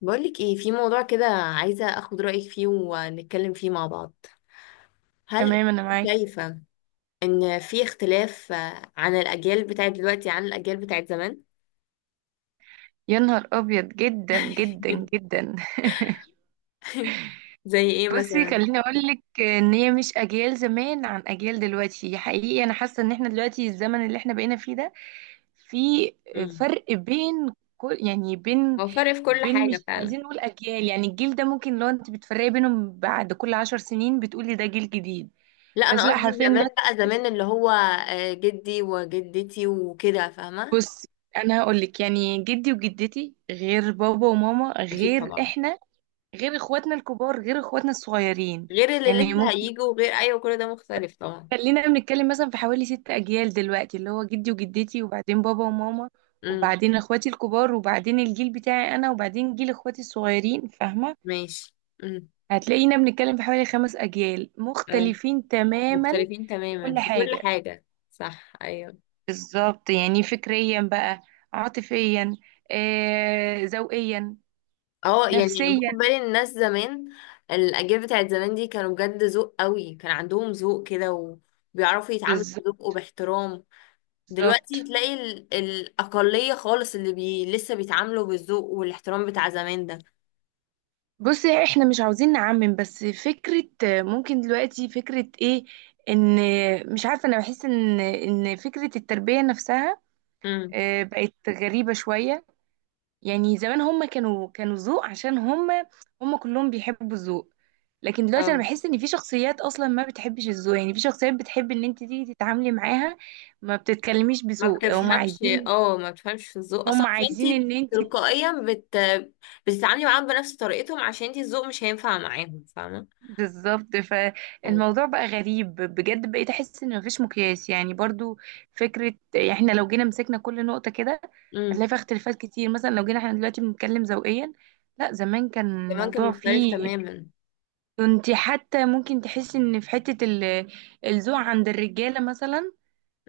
بقولك ايه؟ في موضوع كده عايزة اخد رأيك فيه ونتكلم فيه مع بعض. هل تمام، انا معاك. شايفة ان في اختلاف عن الاجيال بتاعت دلوقتي عن الاجيال بتاعت زمان؟ يا نهار ابيض جدا جدا جدا. زي ايه بصي، مثلا؟ خليني اقول لك ان هي مش اجيال زمان عن اجيال دلوقتي. حقيقي انا حاسه ان احنا دلوقتي الزمن اللي احنا بقينا فيه ده، في مم. فرق بين كل يعني بين هو فرق في كل بين حاجة مش فعلا. عايزين نقول اجيال. يعني الجيل ده ممكن لو انت بتفرقي بينهم بعد كل 10 سنين بتقولي ده جيل جديد. لا، بس انا لا، قصدي حرفيا زمان، دلوقتي بقى زمان اللي هو جدي وجدتي وكده، فاهمة؟ بصي، انا هقول لك يعني جدي وجدتي غير بابا وماما اكيد غير طبعا. احنا، غير اخواتنا الكبار غير اخواتنا الصغيرين. غير اللي يعني لسه ممكن هيجوا، غير، ايوه، كل ده مختلف طبعا. خلينا بنتكلم مثلا في حوالي 6 اجيال دلوقتي، اللي هو جدي وجدتي، وبعدين بابا وماما، امم. وبعدين اخواتي الكبار، وبعدين الجيل بتاعي انا، وبعدين جيل اخواتي الصغيرين. فاهمة؟ ماشي. امم. هتلاقينا بنتكلم في حوالي 5 اجيال اه، مختلفين تماما مختلفين في تماما كل في كل حاجة. حاجة. صح، ايوه. بالظبط. يعني فكريا بقى، عاطفيا، ذوقيا، اه، يعني نفسيا. باخد بالي إن الناس زمان الاجيال بتاعت زمان دي كانوا بجد ذوق قوي، كان عندهم ذوق كده. وبيعرفوا يتعاملوا بالظبط بذوق وباحترام. دلوقتي بالظبط. تلاقي الاقليه خالص اللي لسه بيتعاملوا بالذوق والاحترام بتاع زمان ده. بصي، احنا مش عاوزين نعمم، بس فكرة ممكن دلوقتي فكرة ايه؟ ان مش عارفة، انا بحس ان فكرة التربية نفسها امم. بقت غريبة شوية. يعني زمان هم كانوا ذوق عشان هم، هم كلهم بيحبوا الذوق. لكن دلوقتي انا اه بحس ان في شخصيات اصلا ما بتحبش الذوق. يعني في شخصيات بتحب ان انت تيجي تتعاملي معاها ما بتتكلميش ما بذوق. هم بتفهمش عايزين، اه ما بتفهمش في الذوق اصلا، هم عايزين فانت ان انت تلقائيا بتتعاملي معاهم بنفس طريقتهم، عشان انت الذوق مش هينفع معاهم، فاهمه؟ بالظبط. طيب. فالموضوع بقى غريب بجد. بقيت احس ان مفيش مقياس يعني برضو. فكره يعني احنا لو جينا مسكنا كل نقطه كده امم. هتلاقي فيها اختلافات كتير. مثلا لو جينا احنا دلوقتي بنتكلم ذوقيا، لا زمان كان زمان كان الموضوع مختلف فيه، تماما. كنت حتى ممكن تحس ان في حته الذوق عند الرجاله مثلا.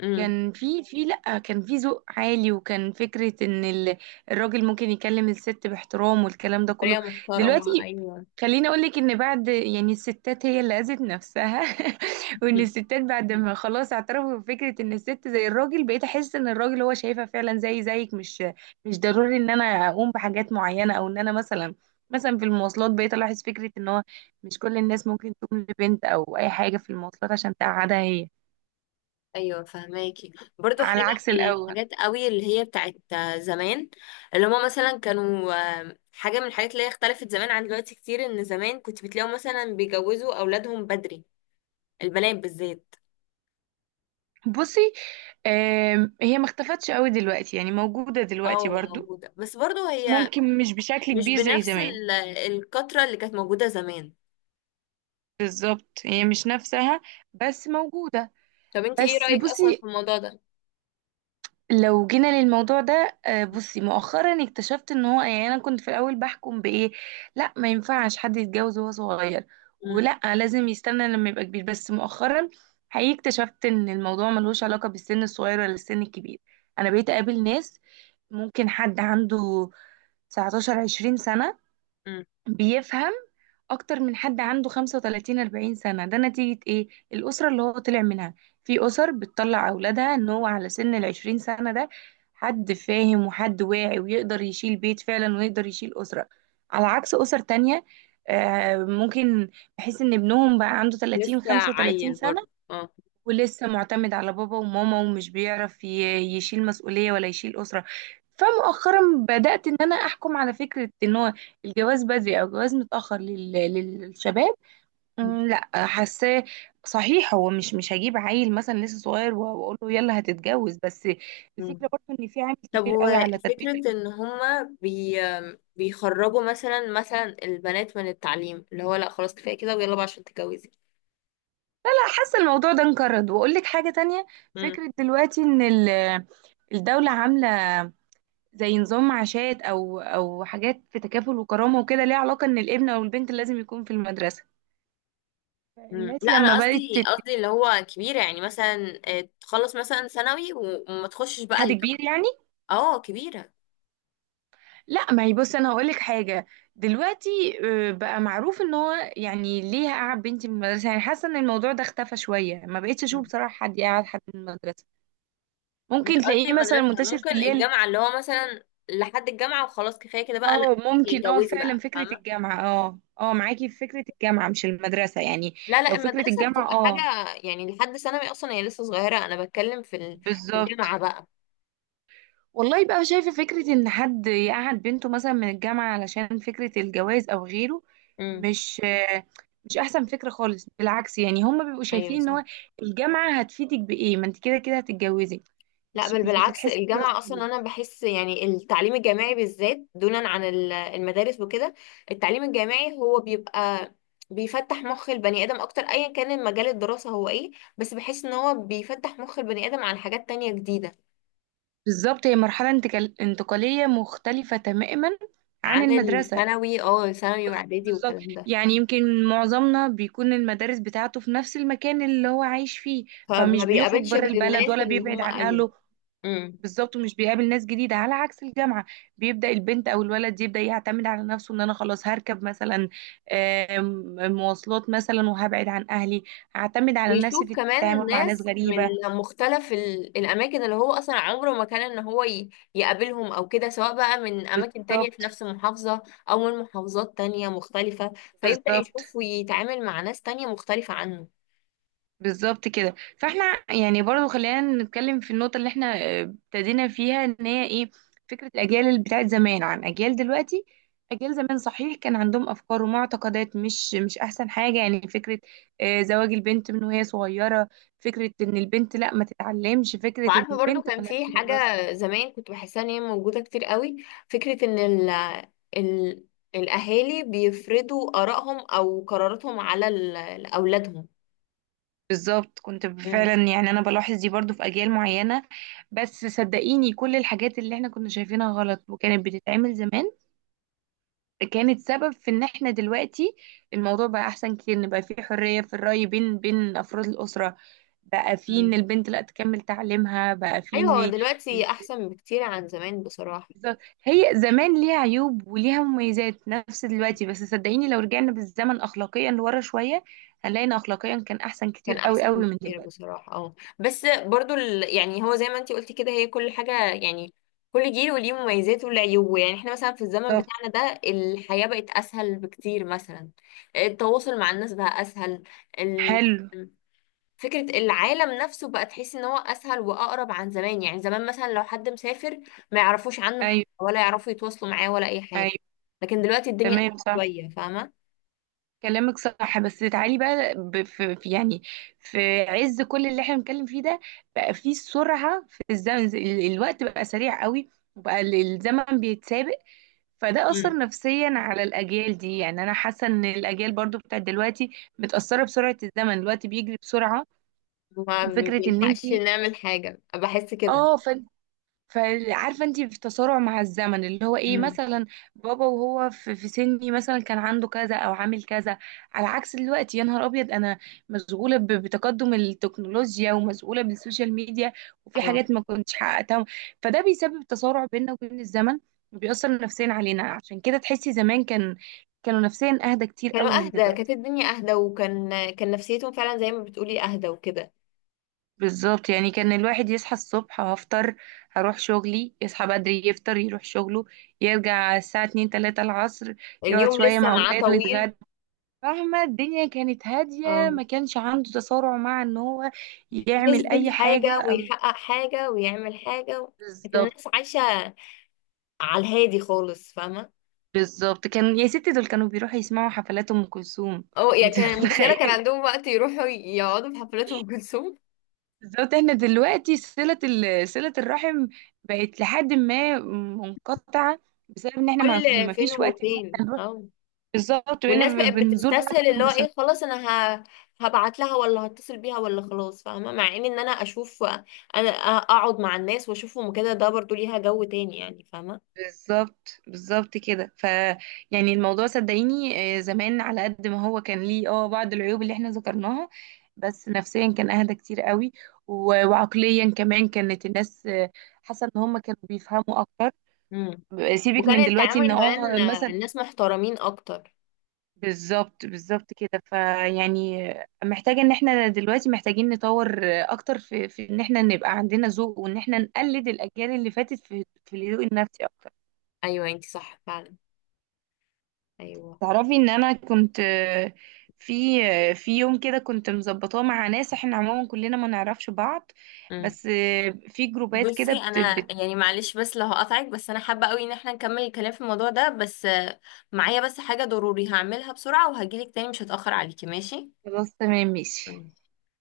امم. كان في لأ، كان في ذوق عالي. وكان فكرة ان الراجل ممكن يكلم الست باحترام والكلام ده كله. بطريقه محترمه، دلوقتي ايوه. خليني اقولك ان بعد يعني الستات هي اللي اذت نفسها. وان الستات بعد ما خلاص اعترفوا بفكرة ان الست زي الراجل، بقيت احس ان الراجل هو شايفها فعلا زي زيك، مش ضروري ان انا اقوم بحاجات معينة. او ان انا مثلا، مثلا في المواصلات، بقيت الاحظ فكرة ان هو مش كل الناس ممكن تقوم لبنت او اي حاجة في المواصلات عشان تقعدها هي، ايوه، فهماكي. برضو على حاجه عكس من الاول. الحاجات قوي اللي هي بتاعت زمان اللي هما مثلا كانوا، حاجه من الحاجات اللي هي اختلفت زمان عن دلوقتي كتير، ان زمان كنت بتلاقيهم مثلا بيجوزوا اولادهم بدري. البنات بالذات. بصي، هي ما اختفتش قوي دلوقتي، يعني موجودة دلوقتي اه، برضو، موجوده، بس برضو هي ممكن مش بشكل مش كبير زي بنفس زمان. الكتره اللي كانت موجوده زمان. بالظبط، هي مش نفسها بس موجودة. طب انت ايه بس رايك اصلا في بصي الموضوع ده؟ لو جينا للموضوع ده، بصي، مؤخرا اكتشفت ان هو يعني، انا كنت في الاول بحكم بايه؟ لا، ما ينفعش حد يتجوز وهو صغير، مم. ولا لازم يستنى لما يبقى كبير. بس مؤخرا حقيقي اكتشفت ان الموضوع ملوش علاقة بالسن الصغير ولا السن الكبير. انا بقيت اقابل ناس ممكن حد عنده 19 20 سنة مم. بيفهم اكتر من حد عنده 35 40 سنة. ده نتيجة ايه؟ الاسرة اللي هو طلع منها. في اسر بتطلع اولادها ان هو على سن ال 20 سنة ده حد فاهم وحد واعي ويقدر يشيل بيت فعلا ويقدر يشيل اسرة. على عكس اسر تانية ممكن بحيث ان ابنهم بقى عنده 30 لسه 35 عيل سنة برضو، اه. ولسه معتمد على بابا وماما ومش بيعرف يشيل مسؤولية ولا يشيل أسرة. فمؤخرا بدأت إن أنا أحكم على فكرة إن هو الجواز بدري أو الجواز متأخر للشباب. لا، حاساه صحيح. هو مش هجيب عيل مثلا لسه صغير واقول له يلا هتتجوز. بس مم. الفكره برضه ان في عامل طب، كبير قوي على تربيه وفكرة الاسره. ان هما بيخرجوا مثلا البنات من التعليم، اللي هو لا خلاص كفاية كده، ويلا بقى عشان تتجوزي؟ لا، حاسه الموضوع ده انقرض. واقول لك حاجه تانية، مم. فكره دلوقتي ان الدوله عامله زي نظام معاشات او حاجات في تكافل وكرامه وكده ليها علاقه ان الابن او البنت لازم يكون في المدرسه. مم. الناس لا، لما انا بدات قصدي قصدي اللي هو كبيرة، يعني مثلا تخلص مثلا ثانوي وما تخشش بقى حد كبير الجامعة. يعني. اه، كبيرة. لا، ما هي بص، انا هقول لك حاجه. دلوقتي بقى معروف ان هو يعني ليه قعد بنتي من المدرسه؟ يعني حاسه ان الموضوع ده اختفى شويه. ما بقتش اشوف مم. بصراحه حد يقعد حد من المدرسه. مش ممكن قصدي تلاقيه مثلا المدرسة. منتشر ممكن في الليل. الجامعة اللي هو مثلا لحد الجامعة وخلاص كفاية كده بقى، لا. اه ممكن، اه اتجوزي فعلا بقى، فكره فاهمة؟ الجامعه، اه اه معاكي في فكره الجامعه مش المدرسه يعني. لا، لا، لو فكره المدرسة الجامعه، بتبقى اه حاجة. يعني لحد ثانوي اصلا هي لسه صغيرة، انا بتكلم في في الجامعة بالظبط. بقى. والله بقى، شايفة فكرة إن حد يقعد بنته مثلا من الجامعة علشان فكرة الجواز أو غيره، امم. مش مش أحسن فكرة خالص. بالعكس يعني، هما بيبقوا ايوه، شايفين إن صح. هو الجامعة هتفيدك بإيه ما أنت كده كده هتتجوزي؟ لا مش بل مش بالعكس، بتتحسي كده الجامعة أصلا خالص. أنا بحس يعني التعليم الجامعي بالذات دونا عن المدارس وكده. التعليم الجامعي هو بيبقى بيفتح مخ البني آدم أكتر، أيا كان مجال الدراسة هو إيه. بس بحس إن هو بيفتح مخ البني آدم عن حاجات تانية جديدة. بالظبط، هي مرحلة انتقالية مختلفة تماما عن عن المدرسة. الثانوي، اه، ثانوي وإعدادي بالظبط. والكلام ده. يعني يمكن معظمنا بيكون المدارس بتاعته في نفس المكان اللي هو عايش فيه، فما فمش بيخرج بيقابلش بره غير البلد الناس ولا اللي بيبعد هم، عن أيوه. أهله. امم. بالظبط، ومش بيقابل ناس جديدة على عكس الجامعة. بيبدأ البنت أو الولد يبدأ يعتمد على نفسه، إن أنا خلاص هركب مثلا مواصلات مثلا، وهبعد عن أهلي. هعتمد على نفسي ويشوف في كمان التعامل مع ناس ناس من غريبة. مختلف الأماكن اللي هو أصلا عمره ما كان إن هو يقابلهم أو كده، سواء بقى من أماكن تانية في بالظبط نفس المحافظة أو من محافظات تانية مختلفة. فيبدأ بالظبط. يشوف ويتعامل مع ناس تانية مختلفة عنه. بالظبط كده. فاحنا يعني برضو خلينا نتكلم في النقطة اللي احنا ابتدينا فيها، ان هي ايه؟ فكرة الأجيال اللي بتاعت زمان عن أجيال دلوقتي. أجيال زمان صحيح كان عندهم أفكار ومعتقدات مش أحسن حاجة. يعني فكرة زواج البنت من وهي صغيرة، فكرة إن البنت لا ما تتعلمش، فكرة إن وعارفة، برضو البنت كان ملهاش في حاجة دراسة. زمان كنت بحسها إن هي موجودة كتير قوي، فكرة إن ال ال الأهالي بيفرضوا آرائهم أو قراراتهم على أولادهم. بالظبط، كنت مم. فعلا يعني أنا بلاحظ دي برضو في أجيال معينة. بس صدقيني كل الحاجات اللي احنا كنا شايفينها غلط وكانت بتتعمل زمان، كانت سبب في ان احنا دلوقتي الموضوع بقى احسن كتير. ان بقى في حرية في الرأي بين افراد الأسرة. بقى في ان مم. البنت لا تكمل تعليمها، بقى في أيوة، ان هو ال- دلوقتي أحسن بكتير عن زمان بصراحة. هي زمان ليها عيوب وليها مميزات نفس دلوقتي. بس صدقيني لو رجعنا بالزمن اخلاقيا لورا شوية، هنلاقي ان اخلاقيا كان احسن كان كتير قوي احسن قوي من بكتير دلوقتي. بصراحه، اه، بس برضو يعني هو زي ما انتي قلتي كده، هي كل حاجه، يعني كل جيل وليه مميزاته وليه عيوبه، يعني احنا مثلا في الزمن بالظبط. بتاعنا ده الحياه بقت اسهل بكتير مثلا. التواصل مع الناس بقى اسهل. ال... حلو. فكره العالم نفسه بقى تحس ان هو اسهل واقرب عن زمان، يعني زمان مثلا لو حد مسافر ما يعرفوش عنه حاجه ايوه، ولا يعرفوا يتواصلوا معاه ولا اي حاجه. ايوه، لكن دلوقتي الدنيا أسهل تمام، صح. شويه، فاهمه. كلامك صح، بس تعالي بقى يعني في عز كل اللي احنا بنتكلم فيه ده، بقى في سرعة في الزمن. الوقت بقى سريع قوي. وبقى الزمن بيتسابق. فده امم. أثر نفسيا على الأجيال دي. يعني أنا حاسة إن الأجيال برضو بتاعت دلوقتي متأثرة بسرعة الزمن. الوقت بيجري بسرعة ما وفكرة إن بنلحقش انتي، نعمل حاجه، بحس كده. اه، فعارفه انت في تسارع مع الزمن اللي هو ايه امم. مثلا؟ بابا وهو في سني مثلا كان عنده كذا او عامل كذا. على عكس دلوقتي، يا نهار ابيض، انا مشغوله بتقدم التكنولوجيا ومشغوله بالسوشيال ميديا، وفي اه، حاجات ما كنتش حققتها. فده بيسبب تسارع بيننا وبين الزمن، وبيأثر نفسيا علينا. عشان كده تحسي زمان كان، كانوا نفسيا اهدى كتير كانوا قوي من اهدى، كانت دلوقتي. الدنيا اهدى، وكان كان نفسيتهم فعلا زي ما بتقولي اهدى وكده. بالظبط، يعني كان الواحد يصحى الصبح هفطر هروح شغلي، يصحى بدري يفطر يروح شغله، يرجع الساعة اتنين تلاتة العصر، يقعد اليوم شوية لسه مع معاه ولاده طويل. يتغدى. فاهمة؟ الدنيا كانت هادية، اه، ما كانش عنده تسارع مع ان هو يعمل يثبت اي حاجة حاجة او ويحقق حاجة ويعمل حاجة. كانت بالظبط. الناس عايشة على الهادي خالص، فاهمة؟ بالظبط، كان يا ستي دول كانوا بيروحوا يسمعوا حفلات ام كلثوم. اه، يعني انت كان متخيلة متخيل؟ كان عندهم وقت يروحوا يقعدوا في حفلات أم كلثوم؟ بالظبط، احنا دلوقتي صلة صلة الرحم بقت لحد ما منقطعة بسبب ان احنا ما كل ما فين فيش وقت. وفين، اه. بالظبط، بقينا والناس بقت بنزور بعض بتستسهل في اللي هو المناسبات. ايه، خلاص انا ه... هبعت لها ولا هتصل بيها ولا خلاص، فاهمه؟ مع ان انا اشوف، انا اقعد مع الناس واشوفهم كده، ده برضو ليها جو تاني يعني، فاهمه. بالظبط بالظبط كده. ف يعني الموضوع صدقيني زمان على قد ما هو كان ليه بعض العيوب اللي احنا ذكرناها، بس نفسيا كان اهدى كتير قوي. وعقليا كمان كانت الناس حاسه ان هم كانوا بيفهموا اكتر. امم. سيبك من وكان دلوقتي التعامل ان كمان مثلا الناس محترمين اكتر. بالظبط. بالظبط كده. فيعني محتاجة ان احنا دلوقتي محتاجين نطور اكتر في، ان احنا نبقى عندنا ذوق، وان احنا نقلد الاجيال اللي فاتت في في الذوق النفسي اكتر. ايوه، انتي صح فعلا. ايوه. تعرفي ان انا كنت في في يوم كده كنت مظبطاه مع ناس احنا عموما كلنا ما نعرفش بعض. امم. بس في جروبات كده بصي، انا يعني معلش بس لو هقطعك، بس انا حابه قوي ان احنا نكمل الكلام في الموضوع ده، بس معايا بس حاجه ضروري هعملها بسرعه وهجيلك تاني، مش هتاخر عليكي، ماشي؟ خلاص تمام ماشي. مم.